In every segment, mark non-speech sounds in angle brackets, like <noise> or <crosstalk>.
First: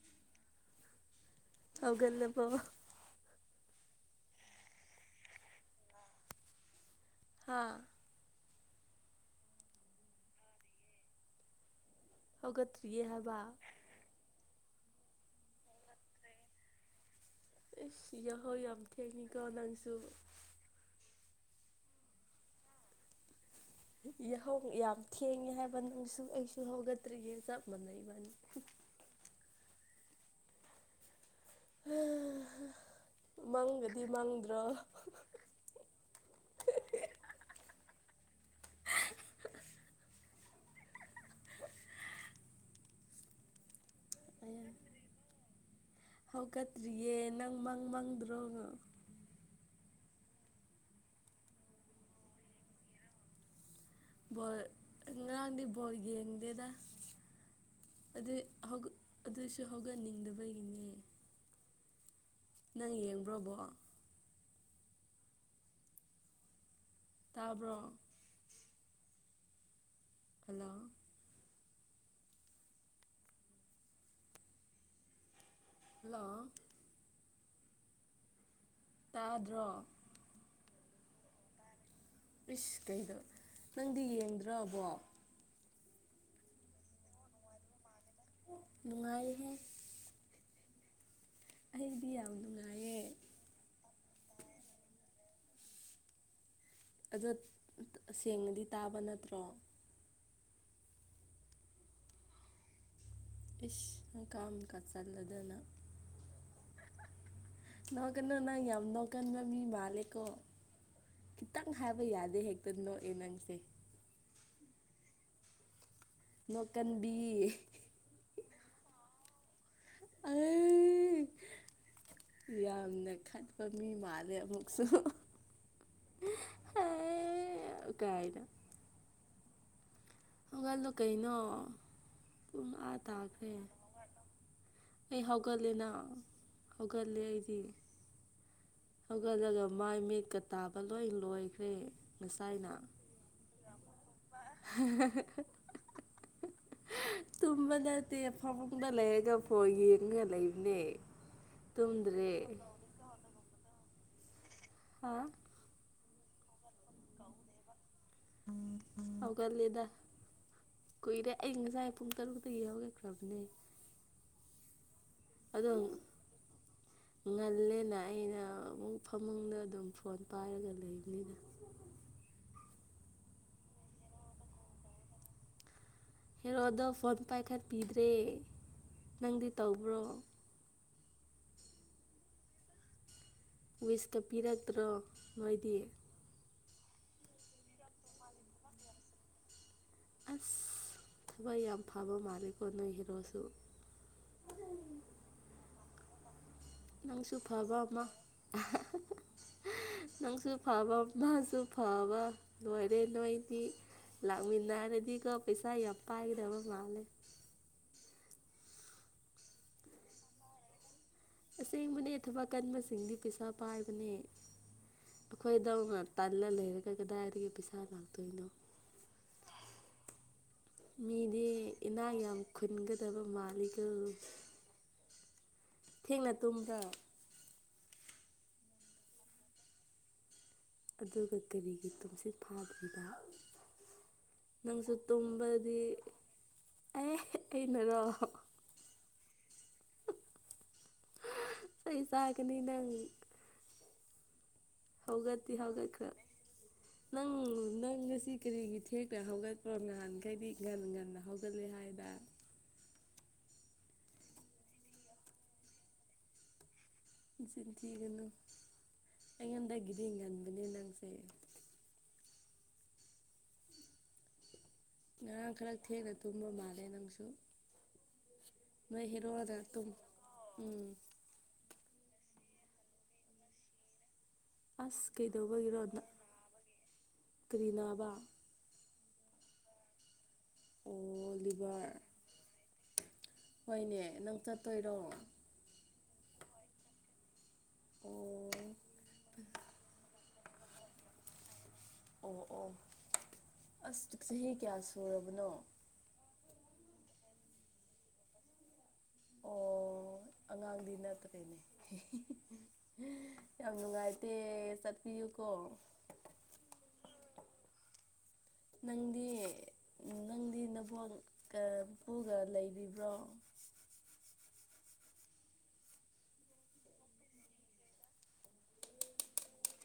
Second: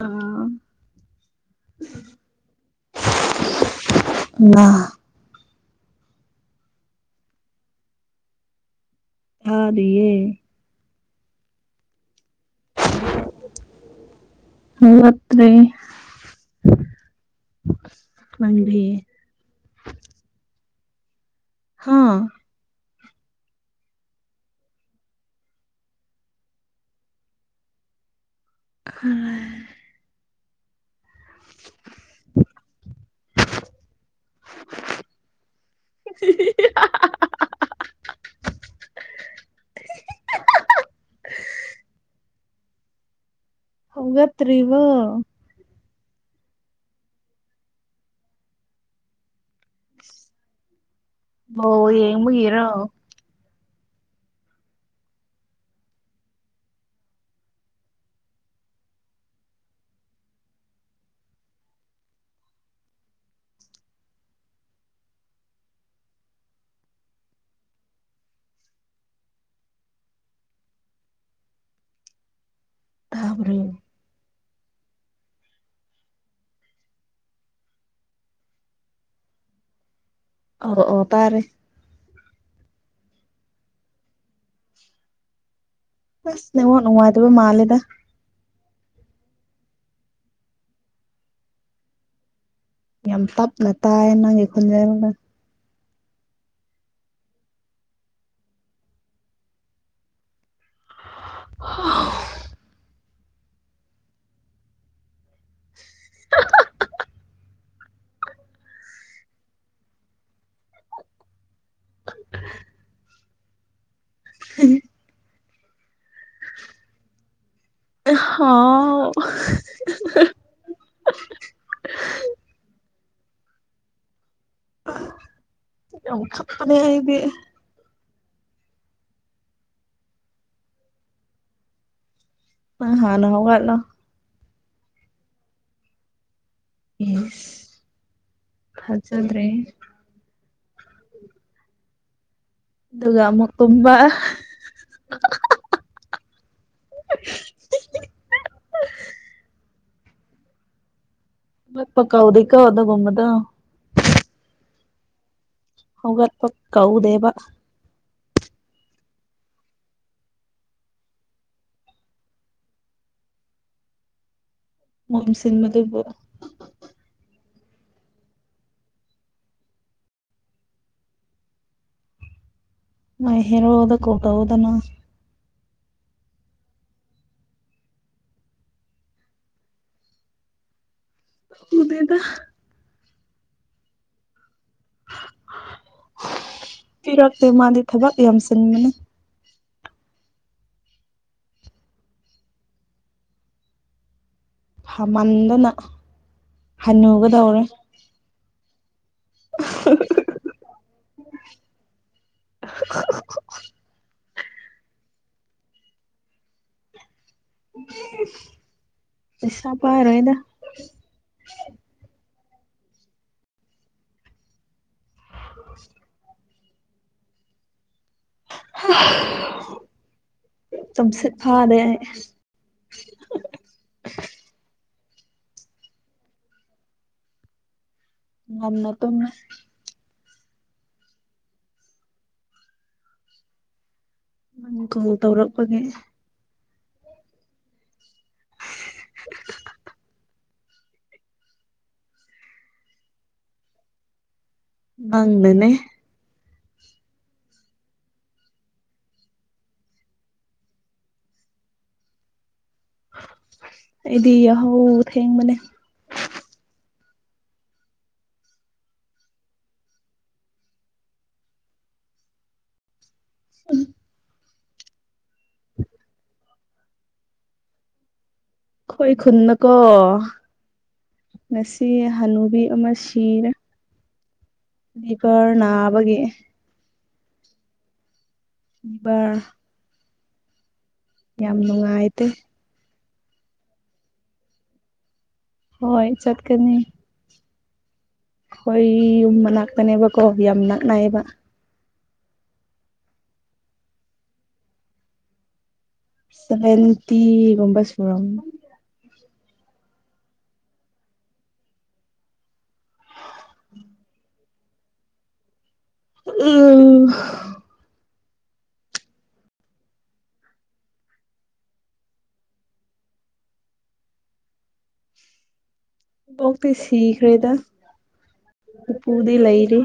ꯑ꯫ ꯍꯧꯒꯠꯂꯕꯣ꯫ ꯅꯥ꯫ ꯍꯥꯥ꯫ ꯊꯥꯔꯤꯌꯦ꯫ ꯍꯧꯒꯠꯇ꯭ꯔꯤꯌꯦ ꯍꯥꯏꯕ꯫ ꯍꯧꯒꯠꯇ꯭ꯔꯤꯌꯦ꯫ ꯏꯁ ꯌꯥꯍꯧ ꯌꯥꯝ ꯊꯦꯡꯉꯤꯀꯣ ꯅꯪꯁꯨ꯫ ꯍꯥꯥ꯫ ꯌꯥꯍꯧ ꯌꯥꯝ ꯊꯦꯡꯉꯦ ꯍꯥꯏꯕ ꯅꯪꯁꯨ ꯑꯩꯁꯨ ꯍꯧꯒꯠꯇ꯭ꯔꯤꯌꯦ ꯆꯞ ꯃꯥꯟꯅꯩ ꯏꯕꯅꯤ꯫ <unintelligible> ꯍꯥ ꯃꯪꯒꯗꯤ ꯃꯪꯗ꯭ꯔꯣ꯫ ꯍꯤ ꯍꯤ꯫ ꯍꯧꯒꯠꯇ꯭ꯔꯤꯕꯣ꯫ ꯍꯧꯒꯠꯇ꯭ꯔꯤꯌꯦ ꯅꯪ ꯃꯪ ꯃꯪꯗ꯭ꯔꯣ ꯑꯣ ꯌꯦꯡꯕꯒꯤꯔꯣ ꯍꯣꯏ ꯉꯔꯥꯡꯗꯤ ꯕꯣꯜ ꯌꯦꯡꯗꯦꯗ ꯑꯗꯨꯏ ꯍꯧꯒꯠ ꯑꯗꯨꯏꯁꯨ ꯍꯧꯒꯠꯅꯤꯡꯗꯕꯒꯤꯅꯦ ꯅꯪ ꯌꯦꯡꯕ꯭ꯔꯣ ꯕꯣꯜ ꯇꯥꯕ꯭ꯔꯣ ꯍꯜꯂꯣ ꯇꯥꯕ꯭ꯔꯣ ꯍꯜꯂꯣ ꯇꯥꯗ꯭ꯔꯣ ꯑꯣ ꯑꯣ ꯇꯥꯔꯦ ꯏꯁ ꯀꯩꯅꯣ ꯅꯪꯗꯤ ꯌꯦꯡꯗ꯭ꯔꯣꯕꯣ ꯑꯁ ꯅꯦꯠꯋꯥꯔ꯭ꯛ ꯅꯨꯡꯉꯥꯏꯇꯕ ꯃꯥꯜꯂꯦꯗ ꯅꯨꯡꯉꯥꯏꯍꯦ ꯑꯩꯗꯤ ꯌꯥꯝ ꯅꯨ ꯌꯥꯝ ꯇꯞꯅ ꯇꯥꯑꯦ ꯅꯪꯒꯤ ꯈꯣꯟꯖꯦꯜꯅ ꯑꯗꯣ ꯁꯦꯡꯅꯗꯤ ꯇꯥꯕ ꯅꯠꯇ꯭ꯔꯣ <unintelligible> ꯏꯁ ꯍꯀꯥꯝ ꯀꯥ ꯆꯠꯂꯗꯅ ꯅꯣꯛꯀꯅꯣ ꯅꯪ ꯌꯥꯝ ꯅꯣꯛꯀꯟꯕ ꯃꯤ ꯃꯥꯂꯦꯀꯣ ꯈꯤꯇꯪ ꯍꯥꯏꯕ ꯌꯥꯗꯦ ꯍꯦꯛꯇ ꯅꯣꯛ ꯑꯦ ꯅꯪꯁꯦ ꯍꯤꯍꯤ ꯅꯣꯛꯀꯟꯕꯤ ꯍꯥꯎ ꯑꯩ ꯌꯥꯝꯅ ꯈꯠꯄ ꯃꯤ ꯃꯥꯜꯂꯦ ꯑꯃꯨꯛ ꯑꯥ ꯌꯥꯝ ꯈꯠꯄꯅꯦ ꯑꯩꯗꯤ ꯀꯥꯏꯗ ꯍꯧꯒꯠꯂꯣ ꯀꯩꯅꯣ ꯄꯨꯡ ꯅꯪ ꯑꯥ ꯍꯥꯟꯅ ꯇꯥꯈ꯭ꯔꯦ ꯍꯧꯒꯠꯂꯣ ꯑꯩ ꯍꯧꯒꯠꯂꯦꯅꯥ ꯍꯧꯒꯠꯂꯦ ꯏꯁ ꯑꯩꯗꯤ ꯊꯥꯖꯗ꯭ꯔꯦ ꯍꯧꯒꯠꯂꯒ ꯃꯥꯏ ꯃꯤꯠꯀ ꯇꯥꯕ ꯂꯣꯏ ꯂꯣꯏꯈ꯭ꯔꯦ ꯉꯁꯥꯏꯅ ꯑꯗꯨꯒ ꯑꯃꯨꯛ ꯇꯨꯝꯕ <unintelligible> ꯇꯨꯝꯕ ꯅꯠꯇꯦ ꯐꯃꯨꯡꯗ ꯂꯩꯔꯒ ꯐꯣꯟ ꯌꯦꯡꯉꯒ ꯂꯩꯕꯅꯦ ꯍꯧꯒꯠꯄ ꯇꯨꯝꯗ꯭ꯔꯦ ꯀꯧꯗꯦꯀꯣ ꯑꯗꯨꯒꯨꯝꯕꯗꯣ ꯍꯥꯥ ꯍꯧꯒꯠꯄ ꯀꯧꯗꯦꯕ ꯍꯧꯒꯠꯂꯦꯗ ꯀꯨꯏꯔꯦ ꯑꯩ ꯉꯁꯥꯏ ꯄꯨꯡ ꯇꯔꯨꯛꯇꯒꯤ ꯍꯧꯒꯠꯈ꯭ꯔꯕꯅꯦ ꯃꯣꯝ ꯑꯗꯣ ꯁꯤꯟꯕꯗꯨꯕꯨ ꯉꯜꯂꯦꯅ ꯑꯩꯅ ꯑꯃꯨꯛ ꯐꯃꯨꯡꯗ ꯑꯗꯨꯝ ꯐꯣꯟ ꯄꯥꯏꯔꯒ ꯂꯩꯕꯅꯤꯅ ꯅꯣꯏ ꯍꯦꯔꯣꯗ ꯀꯣꯜ ꯇꯧꯑꯣꯗꯅꯥ ꯍꯦꯔꯣꯗꯣ ꯐꯣꯟ ꯄꯥꯏꯈꯠꯄꯤꯗ꯭ꯔꯦ ꯅꯪꯗꯤ ꯇꯧꯕ꯭ꯔꯣ ꯇꯧꯗꯦꯗ ꯋꯤꯁꯀ ꯄꯤꯔꯛꯇ꯭ꯔꯣ ꯅꯣꯏꯗꯤ ꯄꯤꯔꯛꯇꯦ ꯃꯥꯗꯤ ꯊꯕꯛ ꯌꯥꯝ ꯆꯤꯟꯕꯅꯦ ꯑꯁ ꯊꯕꯛ ꯌꯥꯝ ꯐꯕ ꯃꯥꯜꯂꯦꯀꯣ ꯅꯣꯏ ꯍꯦꯔꯣꯁꯨ ꯐꯃꯟꯗꯅ ꯅꯪꯁꯨ ꯐꯕ ꯑꯃ <unintelligible> ꯅꯪꯁꯨ ꯐꯕ ꯃꯥꯁꯨ ꯐꯕ ꯂꯣꯏꯔꯦ ꯅꯣꯏꯗꯤ ꯂꯥꯛꯃꯤꯟꯅꯔꯗꯤꯒꯣ ꯄꯩꯁꯥ ꯌꯥꯝ ꯄꯥꯏꯒꯗꯕ ꯃꯥꯜꯂꯦ ꯄꯩꯁꯥ ꯄꯥꯢꯔꯣꯢꯗ ꯑꯁꯦꯡꯕꯅꯦ ꯊꯕꯛ ꯀꯟꯕꯁꯤꯡꯗꯤ ꯄꯩꯁꯥ ꯄꯥꯏꯕꯅꯦ ꯑꯩꯈꯣꯏꯗꯧꯅ ꯇꯜꯂ ꯂꯩꯔꯒ ꯀꯗꯥꯏꯗꯒꯤ ꯄꯩꯁꯥ ꯅꯣꯅꯦ ꯇꯣꯏꯅꯣ ꯇꯨꯝꯁꯤꯠ ꯃꯤꯗꯤ ꯐꯥꯗꯦ ꯑꯩ ꯏꯅꯥ ꯌꯥꯝ ꯈꯨꯟꯒꯗꯕ ꯃꯥꯜꯂꯤꯒꯣ ꯊꯦꯡꯅ ꯇꯨꯝꯕ꯭ꯔꯥ ꯉꯟꯅ ꯇꯨꯃꯦ ꯑꯗꯨꯒ ꯀꯔꯤꯒꯤ ꯇꯨꯡꯁꯤꯠ ꯐꯥꯗ꯭ꯔꯤꯕ ꯅꯪ ꯅꯪꯁꯨ ꯀꯣꯜ ꯇꯨꯝꯕꯗꯤ ꯇꯧꯔꯛꯄꯒꯤ ꯑꯦ ꯑꯩꯅꯔꯣ ꯆꯩ ꯆꯥꯒꯅꯤ ꯅꯪ ꯍꯧꯒꯠꯇꯤ ꯅꯪꯅꯅꯦ ꯍꯧꯒꯠꯈ꯭ꯔꯦ ꯅꯪ ꯅꯪ ꯉꯁꯤ ꯀꯔꯤꯒꯤ ꯊꯦꯛꯅ ꯍꯧꯒꯠꯄ꯭ꯔꯣ ꯅꯍꯥꯟꯈꯩꯗꯤ ꯉꯒꯟ ꯉꯟꯅ ꯍꯧꯒꯠꯂꯦ ꯍꯥꯏꯗꯅ ꯑꯩꯗꯤ ꯌꯥꯍꯧ ꯊꯦꯡꯕꯅꯦ ꯅꯆꯤꯟꯊꯤꯒꯅꯨ ꯑꯩꯉꯣꯟꯗꯒꯤꯗꯤ ꯉꯟꯕꯅꯦ ꯅꯪꯁꯦ ꯎꯝ ꯉꯔꯥꯡ ꯈꯔ ꯊꯦꯡꯅ ꯇꯨꯝꯕ ꯃꯥꯜꯂꯦ ꯅꯪꯁꯨ ꯅꯣꯏ ꯑꯩꯈꯣꯏ ꯍꯤꯔꯣꯗ ꯈꯨꯟꯗꯀꯣ ꯇꯨꯝ ꯉꯁꯤ ꯍꯅꯨꯕꯤ ꯑꯃ ꯁꯤꯔꯦ ꯑꯁ ꯂꯤꯚꯔ ꯀꯩꯗꯧꯕꯒꯤꯔꯣ ꯅꯥꯕꯒꯤ ꯀꯔꯤꯅꯥꯕ ꯂꯤꯕꯔ ꯑꯣ ꯂꯤꯚꯔ ꯅꯨꯡꯉꯥꯏꯇꯦ ꯍꯣꯏꯅꯦ ꯅꯪ ꯆꯠꯇꯣꯏꯔꯣ ꯍꯣꯏ ꯆꯠꯀꯅꯤ ꯑꯣ ꯑꯈꯣꯏ ꯌꯨꯝ ꯃꯅꯥꯛꯇꯅꯦꯕꯀꯣ ꯌꯥꯝ ꯅꯥꯛ ꯅꯥꯏꯌꯦꯕ ꯑꯣ ꯑꯣ ꯑꯁ ꯆꯍꯤ ꯀꯌꯥ ꯁꯨꯔꯕꯅꯣ ꯁꯕꯦꯟꯇꯤꯒꯨꯝꯕ ꯁꯨꯔꯝ ꯑꯣ ꯑꯉꯥꯡꯗꯤ ꯅꯠꯇ꯭ꯔꯦꯅꯦ ꯌꯥꯝ ꯅꯨꯡꯉꯥꯏꯇꯦ ꯆꯠꯄꯤꯌꯨꯀꯣ ꯎꯝ ꯅꯪꯗꯤ ꯅꯪꯗꯤ ꯅꯕꯣꯛ ꯅ ꯄꯨꯨꯒ ꯂꯩꯔꯤꯕ꯭ꯔꯣ ꯕꯣꯛꯇꯤ ꯁꯤꯈ꯭ꯔꯦꯗ ꯢꯄꯨꯗꯤ ꯂꯩꯔꯤ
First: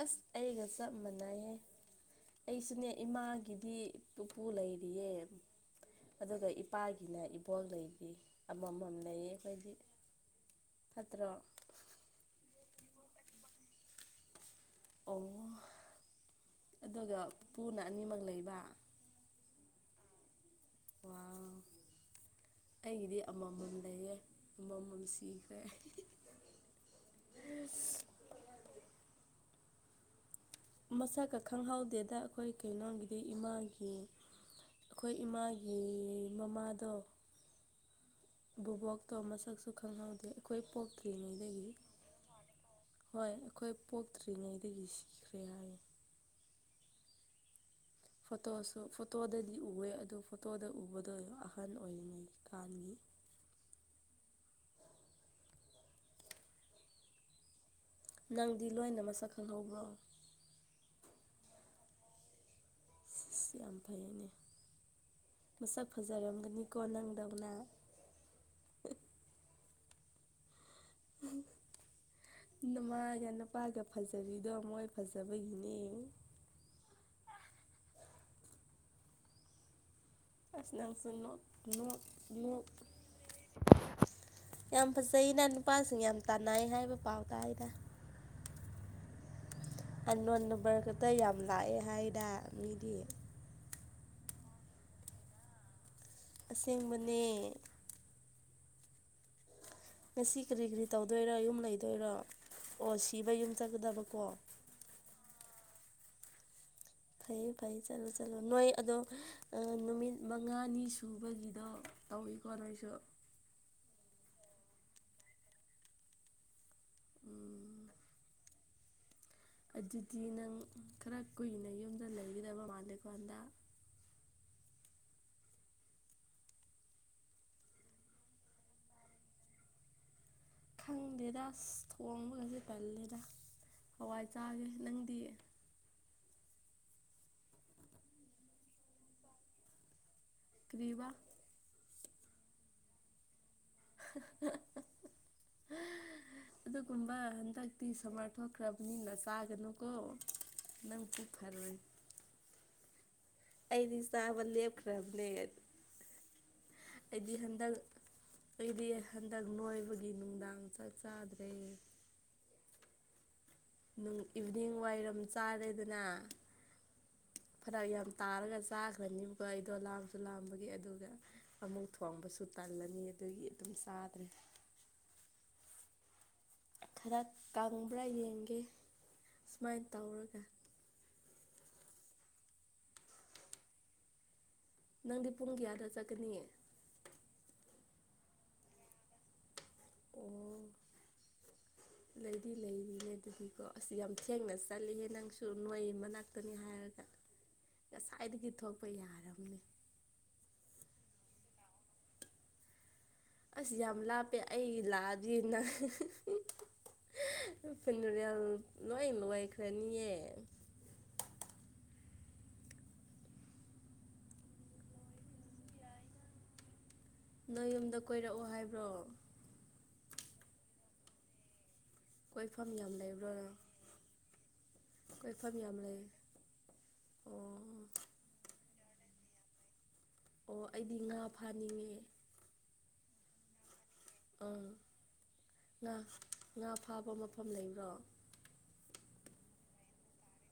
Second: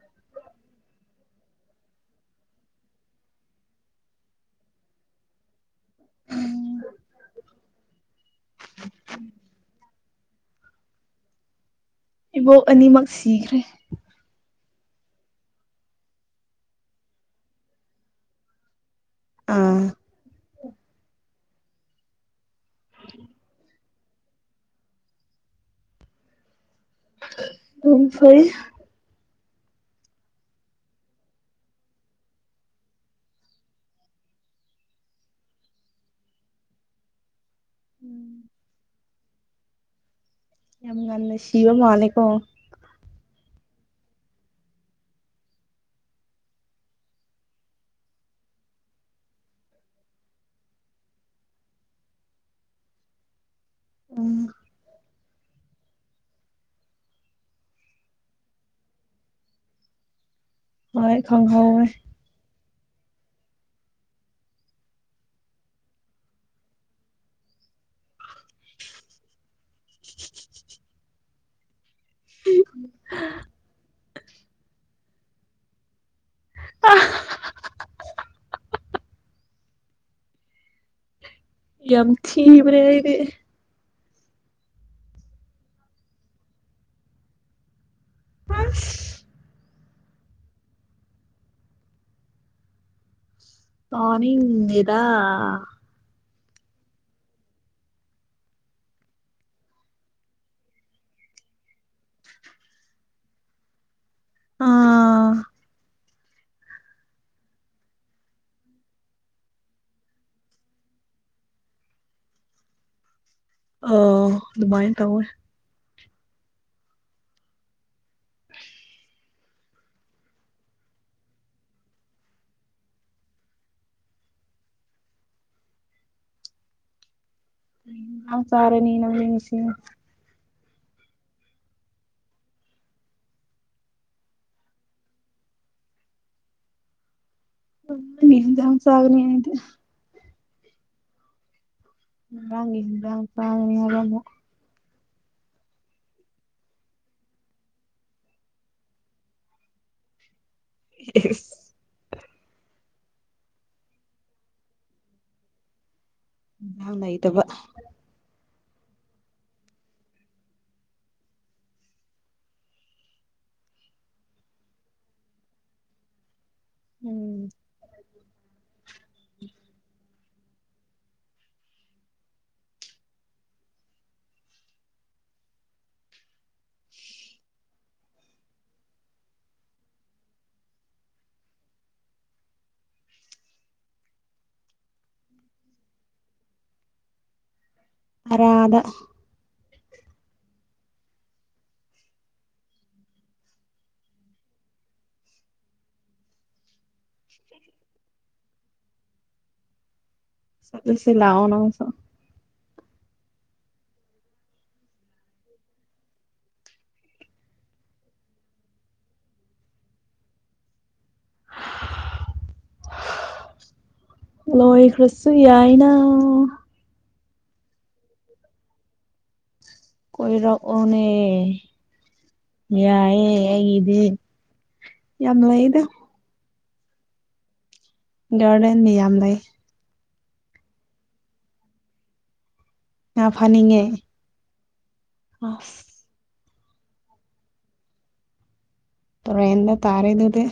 ꯑꯁ ꯑꯩꯒ ꯆꯞ ꯃꯥꯟꯅꯩꯍꯦ ꯑꯩꯁꯨꯅꯦ ꯏꯃꯥꯒꯤꯗꯤ ꯄꯨꯄꯨ ꯂꯩꯔꯤꯌꯦ ꯑꯗꯨꯒ ꯏꯄꯥꯒꯤꯅ ꯏꯕꯣꯛ ꯂꯩꯩꯔꯤ ꯑꯃꯃꯝ ꯂꯩꯌꯦ ꯑꯩꯈꯣꯏꯗꯤ ꯐꯠꯇ꯭ꯔꯣ ꯏꯕꯣꯛ ꯑꯅꯤꯃꯛ ꯁꯤꯈ꯭ꯔꯦ ꯑꯣ ꯑꯗꯨꯒ ꯄꯨꯄꯨꯅ ꯑꯅꯤꯃꯛ ꯂꯩꯕ ꯑꯎ ꯋꯥꯎ ꯑꯩꯒꯤꯗꯤ ꯑꯃꯃꯝ ꯂꯩꯌꯦ ꯑꯃꯃꯝ ꯁꯤꯈ꯭ꯔꯦ ꯐꯩ ꯃꯁꯛꯀ ꯈꯪꯍꯧꯗꯦꯗ ꯑꯩꯈꯣꯏ ꯀꯩꯅꯣꯒꯤꯗꯤ ꯏꯃꯥꯒꯤ ꯑꯩꯈꯣꯏ ꯏꯃꯥꯒꯤ ꯃꯃꯥꯗꯣ ꯕꯣꯕꯣꯛꯇꯣ ꯃꯁꯛꯁꯨ ꯈꯪꯍꯧꯗꯦ ꯑꯩꯈꯣꯏ ꯌꯥꯝ ꯉꯟꯅ ꯄꯣꯛꯇ꯭ꯔꯤꯉꯩꯗꯒꯤ ꯁꯤꯕ ꯃꯥꯜꯂꯦꯀꯣ ꯍꯣꯏ ꯑꯩꯈꯣꯏ ꯄꯣꯛꯇ꯭ꯔꯤꯉꯩꯗꯒꯤ ꯁꯤꯈ꯭ꯔꯦ ꯍꯥꯏꯔꯦ ꯐꯣꯇꯣꯁꯨ ꯐꯣꯇꯣꯗꯗꯤ ꯎꯑꯦ ꯑꯗꯨ ꯐꯣꯇꯣꯗ ꯎꯕꯗꯣ ꯑꯍꯟ ꯑꯣꯏꯔꯤꯉꯩ ꯀꯥꯟꯒꯤ ꯎꯝ ꯅꯪꯗꯤ ꯂꯣꯏꯅ ꯃꯁꯛ ꯈꯪꯍꯧꯕ꯭ꯔꯣ ꯍꯣꯏ ꯈꯪꯍꯧꯋꯦ ꯑꯁ ꯌꯥꯝ ꯐꯩꯅꯦ ꯃꯁꯛ ꯐꯖꯔꯝꯒꯅꯤꯀꯣ ꯅꯪꯗꯧꯅ ꯅꯃꯥꯒ ꯅꯨꯄꯥꯒ ꯐꯖꯔꯤꯗꯣ ꯃꯣꯏ ꯐꯖꯕꯒꯤꯅꯦ ꯑ <unintelligible> ꯑꯁ ꯅꯪꯁꯨ ꯅꯣꯛ ꯅꯣꯛ ꯌꯥꯝ ꯅꯣꯛ ꯊꯤꯕꯔꯦ ꯑꯩꯗꯤ ꯌꯥꯝ ꯐꯖꯩꯩꯅ ꯅꯨꯄꯥꯁꯤꯡ ꯌꯥꯝ ꯇꯥꯟꯅꯩ ꯍꯥꯏꯕ ꯄꯥꯎ ꯇꯥꯏꯗ ꯍꯥꯁ ꯑꯟ ꯅꯣꯟ ꯅꯝꯕꯔ ꯈꯛꯇ ꯌꯥꯝ ꯂꯥꯛꯑꯦ ꯍꯥꯏꯗ ꯃꯤꯗꯤ ꯇꯥꯅꯤꯡꯗꯦꯗ ꯑꯁꯦꯡꯕꯅꯦ ꯉꯁꯤ ꯀꯔꯤ ꯀꯔꯤ ꯇꯧꯗꯣꯏꯔꯣ ꯌꯨꯝ ꯂꯩꯗꯣꯏꯔꯣ ꯑꯣ ꯁꯤꯕꯩ ꯌꯨꯝ ꯆꯠꯀꯗꯕꯀꯣ ꯑꯥ ꯐꯩꯌꯦ ꯐꯩꯌꯦ ꯆꯠꯂꯣ ꯆꯠꯂꯣ ꯅꯣꯏ ꯑꯗꯣ ꯅꯨꯃꯤꯠ ꯃꯉꯥꯅꯤ ꯁꯨꯕꯒꯤꯗꯣ ꯇꯧꯏꯀꯣ ꯅꯣꯏꯁꯨ ꯑꯣ ꯗꯨꯃꯥꯏ ꯇꯧꯋꯦ ꯎꯝ ꯑꯗꯨꯗꯤ ꯅꯪ ꯈꯔ ꯀꯨꯏꯅ ꯌꯨꯝꯗ ꯂꯩꯒꯗꯕ ꯃꯥꯜꯂꯦꯀꯣ ꯍꯟꯗꯛ ꯑ ꯆꯥꯔꯅꯤ ꯅꯃꯦꯡ ꯉꯁꯤ ꯈꯪꯗꯦꯗ ꯑꯁ ꯊꯣꯡꯕꯒꯁꯦ ꯇꯜꯂꯦꯗ ꯍꯋꯥꯏ ꯆꯥꯒꯦ ꯅꯪꯗꯤ ꯃꯤ ꯍꯤꯟꯖꯥꯡ ꯆꯥꯒꯅꯤ ꯑꯩꯗꯤ ꯀ꯭ꯔꯤꯕ ꯉꯔꯥꯡꯒꯤ ꯍꯤꯟꯖꯥꯡ ꯆꯥꯒꯅꯤ ꯍꯥꯏꯕ ꯑꯃꯨꯛ <unintelligible> ꯑꯗꯨꯒꯨꯝꯕ ꯍꯟꯗꯛꯇꯤ ꯁꯃꯥꯔ ꯊꯣꯛꯈ꯭ꯔꯕꯅꯤꯅ ꯆꯥꯒꯅꯨ ꯀꯣ ꯅꯪ ꯄꯨꯛ ꯐꯂꯣꯏ ꯏꯟꯖꯥꯡ ꯑꯩꯗꯤ ꯆꯥꯕ ꯂꯦꯞꯈ꯭ꯔꯕꯅꯦ ꯑꯩꯗꯤ ꯂꯩꯇꯕ ꯍꯟꯗꯛ ꯑꯩꯗꯤ ꯍꯟꯗꯛ ꯅꯣꯏꯕꯒꯤ ꯅꯨꯡꯗꯥꯡ ꯆꯥꯛ ꯆꯥꯗ꯭ꯔꯦ ꯅꯨꯡ ꯏꯚꯤꯅꯤꯡ ꯋꯥꯏꯔꯝ ꯆꯥꯔꯦꯗꯅ ꯎꯝ ꯐꯔꯛ ꯌꯥꯝ ꯇꯥꯔꯒ ꯆꯥꯈ꯭ꯔꯅꯤꯕꯀꯣ ꯑꯩꯗꯣ ꯂꯥꯝ ꯂꯥꯝꯕꯒꯤ ꯑꯗꯨꯒ ꯑꯃꯨꯛ ꯊꯣꯡꯕꯁꯨ ꯇꯜꯂꯅꯤ ꯑꯗꯨꯒꯤ ꯑꯗꯨꯝ ꯆꯥꯗ꯭ꯔꯦ ꯈꯔ ꯀꯪꯕ꯭ꯔꯥ ꯌꯦꯡꯒꯦ ꯁꯨꯃꯥꯏꯟ ꯇꯧꯔꯒ ꯅꯪꯗꯤ ꯄꯨꯡ ꯀꯌꯥꯗ ꯆꯠꯀꯅꯤ ꯑꯔꯥꯗ ꯑꯣ ꯂꯩꯗꯤ ꯂꯩꯔꯤꯅꯦ ꯑꯗꯨꯗꯤꯀꯣ ꯑꯁ ꯌꯥꯝ ꯊꯦꯡꯅ ꯆꯠꯂꯤꯍꯦ ꯅꯪꯁꯨ ꯅꯣꯏ ꯃꯅꯥꯛꯇꯅꯤ ꯍꯥꯏꯔꯒ ꯉꯁꯥꯏꯗꯒꯤ ꯊꯣꯛꯄ ꯌꯥꯔꯕꯅꯤ ꯆꯠꯂꯁꯤ ꯂꯥꯛꯑꯣ ꯅꯪꯁꯨ ꯑꯁ ꯌꯥꯝ ꯂꯥꯞꯄꯦ ꯑꯩ ꯂꯥꯛꯑꯗꯤ ꯅꯪ ꯐꯤꯅꯨꯔꯦꯜ ꯂꯣꯏ ꯂꯣꯏꯈ꯭ꯔꯅꯤꯌꯦ <unintelligible> ꯂꯣꯏꯈ꯭ꯔꯁꯨ ꯌꯥꯏꯅ ꯅꯣꯏ ꯌꯨꯝꯗ ꯀꯣꯏꯔꯛꯎ ꯍꯥꯏꯕ꯭ꯔꯣ ꯀꯣꯏꯔꯛꯑꯣꯅꯦ ꯀꯣꯏꯐꯝ ꯌꯥꯝ ꯂꯩꯕ꯭ꯔꯣ ꯌꯥꯏꯑꯌꯦ ꯑꯩꯒꯤꯗꯤ ꯀꯣꯏꯐꯝ ꯌꯥꯝ ꯂꯩ ꯑꯣ ꯒꯥꯔꯗꯦꯟꯗꯤ ꯌꯥꯝ ꯂꯩ ꯑꯣ ꯑꯩꯗꯤ ꯉꯥ ꯐꯥꯅꯤꯡꯉꯦ ꯉꯥ ꯐꯥꯅꯤꯡꯉꯦ ꯑꯥ ꯑꯁ ꯉꯥ ꯉꯥ ꯐꯥꯕ ꯃꯐꯝ ꯂꯩꯕ꯭ꯔꯣ ꯇꯨꯔꯦꯟꯗ ꯇꯥꯔꯦ ꯗꯨꯗꯤ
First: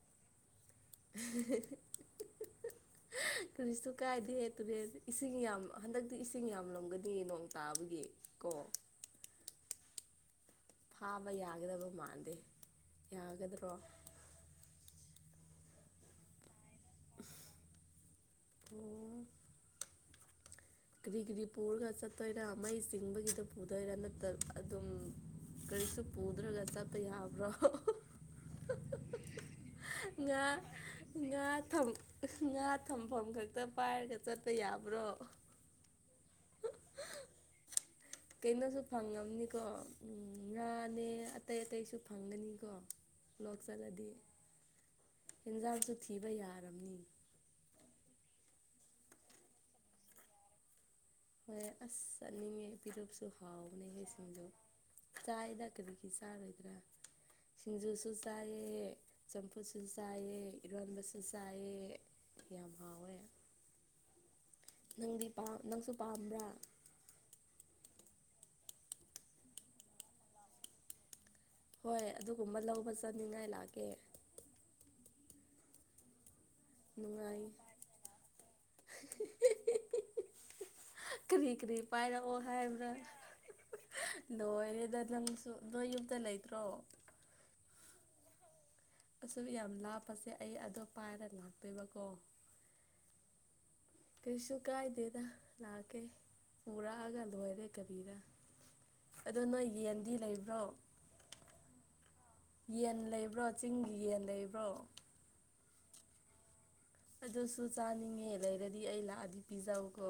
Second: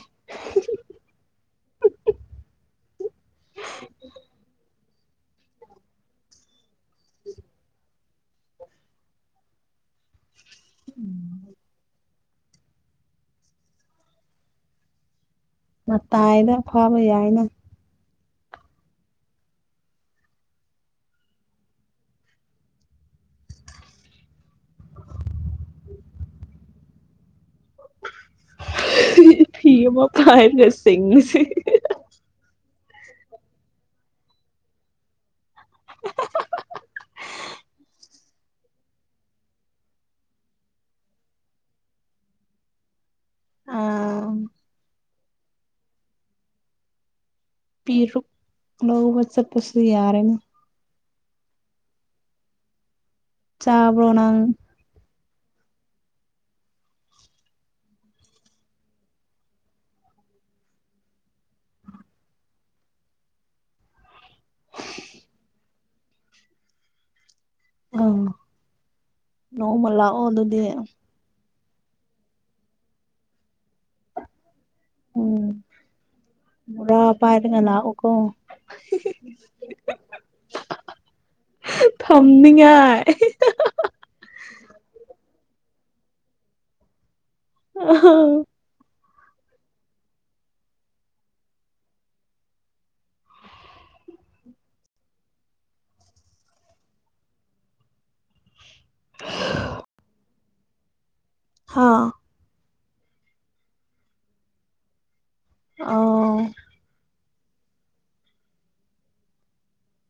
<inaudible> <inaudible> ꯀꯔꯤꯁꯨ ꯀꯥꯏꯗꯦ ꯇꯨꯨꯔꯦꯟ ꯏꯁꯤꯡ ꯌꯥꯝ ꯍꯟꯗꯛꯇꯤ ꯏꯁꯤꯡ ꯌꯥꯝꯂꯝꯒꯅꯤꯌꯦ ꯅꯣꯡ ꯇꯥꯕꯒꯤ ꯀꯣ ꯐꯥꯕ ꯌꯥꯒꯗꯕ ꯃꯥꯟꯗꯦ ꯌꯥꯒꯗ꯭ꯔꯣ ꯃꯇꯥꯏꯗ ꯐꯥꯕ ꯌꯥꯏꯅ ꯑꯣ ꯀꯔꯤꯀꯔꯤ ꯄꯨꯔꯒ ꯆꯠꯇꯣꯏꯔꯥ ꯃꯩ ꯆꯤꯡꯕꯒꯤꯗ‌ꯣ ꯄꯨꯗꯣꯏꯔꯥ ꯅꯠꯇ ꯑꯗꯨꯝ ꯀꯔꯤꯁꯨ ꯄꯨꯗ꯭ꯔꯒ ꯆꯠꯄꯥ ꯌꯥꯕ꯭ꯔꯣ ꯐꯤ ꯑꯃ ꯉꯥ ꯄꯥꯏꯔꯒ ꯆꯤꯡꯉꯁꯤ ꯉꯥ ꯊꯝ ꯉꯥ ꯊꯝꯐꯝ ꯈꯛꯇ ꯄꯥꯏꯔꯒ ꯆꯠꯄ ꯌꯥꯕ꯭ꯔꯣ <inaudible> <inaudible> ꯀꯩꯅꯣꯁꯨ ꯐꯪꯉꯝꯅꯤꯀꯣ ꯎꯝ ꯉꯥꯅꯦ ꯑꯇꯩ ꯑꯇꯩꯁꯨ ꯐꯪꯒꯅꯤꯀꯣ ꯂꯣꯛ ꯆꯠꯂꯗꯤ ꯑꯥ ꯑꯦꯟꯖꯥꯡꯁꯨ ꯊꯤꯕ ꯌꯥꯔꯕꯅꯤ ꯄꯤꯔꯨꯛ ꯂꯧꯕ ꯆꯠꯄꯁꯨ ꯌꯥꯔꯅꯤ ꯍꯣꯏ ꯑꯁ ꯆꯠꯅꯤꯡꯉꯦ ꯄꯤꯔꯨꯛꯁꯨ ꯍꯥꯎꯕꯅꯦꯍ‌ꯦ ꯆꯥꯕ꯭ꯔꯣ ꯅꯪ ꯁꯤꯡꯖꯨ ꯆꯥꯏꯗ ꯀꯔꯤꯒꯤ ꯆꯥꯔꯣꯏꯗ꯭ꯔꯥ ꯁꯤꯡꯖꯨꯁꯨ ꯆꯥꯏꯌ‌ꯦ ꯆꯝꯐꯨꯠꯁꯨ ꯆꯥꯏꯌ‌ꯦ ꯏꯔꯣꯟꯕꯁꯨ ꯆꯥꯏꯌ‌ꯦ ꯌꯥꯝ ꯍꯥꯎꯋꯦ ꯅꯪꯗꯤ ꯄꯥꯝ ꯅꯪꯁꯨ ꯄꯥꯝꯕ꯭ꯔꯥ ꯑꯝ ꯅꯣꯡꯃ ꯂꯥꯛꯑꯣ ꯑꯗꯨꯗꯤ ꯍꯣꯏ ꯑꯗꯨꯒꯨꯝꯕ ꯂꯧꯕ ꯆꯥꯅꯤꯡꯉꯥꯏ ꯂꯥꯛꯀꯦ ꯎꯝ ꯃ‌ꯣꯔꯥ ꯅꯨꯡꯉꯥꯏ ꯄꯥꯏꯔꯒ ꯂꯥꯛꯎꯀꯣ ꯀꯔꯤ ꯀꯔꯤ ꯄꯥꯏꯔꯛꯑꯣ ꯍꯥꯏꯕ꯭ꯔꯥ ꯂ‌ꯣꯏꯔꯦꯗ ꯅꯪꯁꯨ ꯅꯣꯏ ꯌꯨꯝꯗ ꯂꯩꯇ꯭ꯔꯣ ꯑꯣ ꯑꯁꯨꯛ ꯌꯥꯝ ꯂꯥꯞꯄꯁꯦ ꯑꯩ ꯑꯗꯣ ꯄꯥꯏꯔ ꯂꯥꯛꯇꯣꯏꯕꯀꯣ ꯀꯩꯁꯨ ꯀꯥꯏꯗꯦꯗ ꯂꯥꯛꯀꯦ ꯄꯨꯔꯛꯑꯒ ꯂꯣꯏꯔꯦ ꯀꯔꯤꯔꯥ ꯑꯗ‌ꯣ ꯅꯣꯏ ꯌꯦꯟꯗꯤ ꯂꯩꯕ꯭ꯔꯣ ꯍꯥꯥ ꯌꯦꯟ ꯂꯩꯕ꯭ꯔꯣ ꯆꯤꯡꯒꯤ ꯌꯦꯟ ꯂꯩꯕ꯭ꯔꯣ ꯑ ꯑꯗꯨꯁꯨ ꯆꯥꯅꯤꯡꯉꯦ ꯂꯩꯔꯗꯤ ꯑꯩ ꯂꯥꯛꯑꯗꯤ ꯄꯤꯖꯧꯀꯣ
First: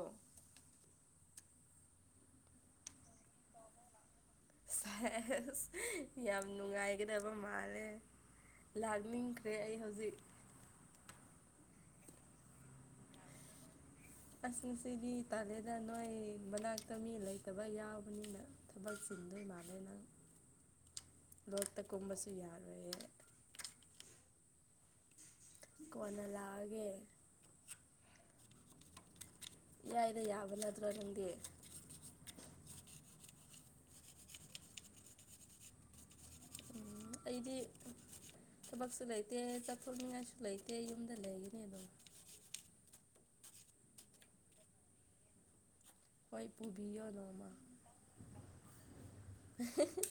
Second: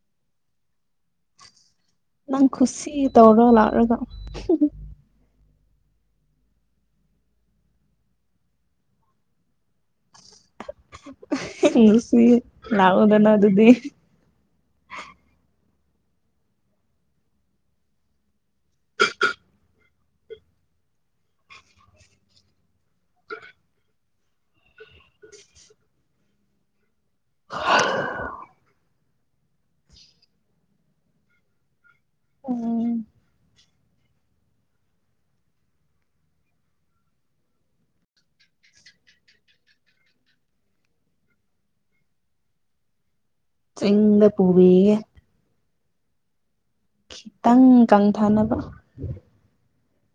ꯅꯪ ꯈꯨꯁꯤ ꯇꯧꯔꯣ ꯂꯥꯛꯔꯒ ꯑꯁ ꯌꯥꯝ ꯅꯨꯡꯉꯥꯏꯒꯗꯕ ꯃꯥꯜꯂꯦ ꯂꯥꯛꯅꯤꯡꯈ꯭ꯔꯦ ꯑꯩ ꯍꯧꯖꯤꯛ ꯅꯨꯨꯁꯤ ꯂꯥꯑꯣꯗꯅ ꯗꯨꯗꯤ ꯑꯁ ꯉꯁꯤꯗꯤ ꯇꯥꯜꯂꯦꯗ ꯅꯣꯏ ꯃꯅꯥꯛꯇ ꯃꯤ ꯂꯩꯇꯕ ꯌꯥꯎꯕꯅꯤꯅ ꯊꯕꯛ ꯆꯤꯟꯗꯣꯏ ꯃꯥꯜꯂꯦ ꯅꯪ ꯂꯣꯛꯇ ꯀꯨꯝꯕꯁꯨ ꯌꯥꯔꯣꯏꯌꯦ ꯀ‌ꯣꯟꯅ ꯂꯥꯛꯑꯒꯦ ꯍ ꯌꯥꯏꯗ ꯌꯥꯕ ꯅꯠꯇ꯭ꯔꯣ ꯅꯪꯗꯤ ꯎꯝ ꯑꯩꯗꯤ ꯊꯕꯛꯁꯨ ꯂꯩꯇꯦ ꯆꯥꯛꯈꯨꯅꯤꯡꯉꯥꯏꯁꯨ ꯂꯩꯇꯦ ꯌꯨꯝꯗ ꯂꯩꯒꯤꯅꯦ ꯑꯗꯨꯝ ꯆꯗ ꯄꯨꯕꯤ ꯑꯩꯣꯏ ꯄꯨꯕꯤꯌ ꯈꯤꯇꯪ ꯀꯥꯡꯪꯊꯥꯅꯕ <inaudible>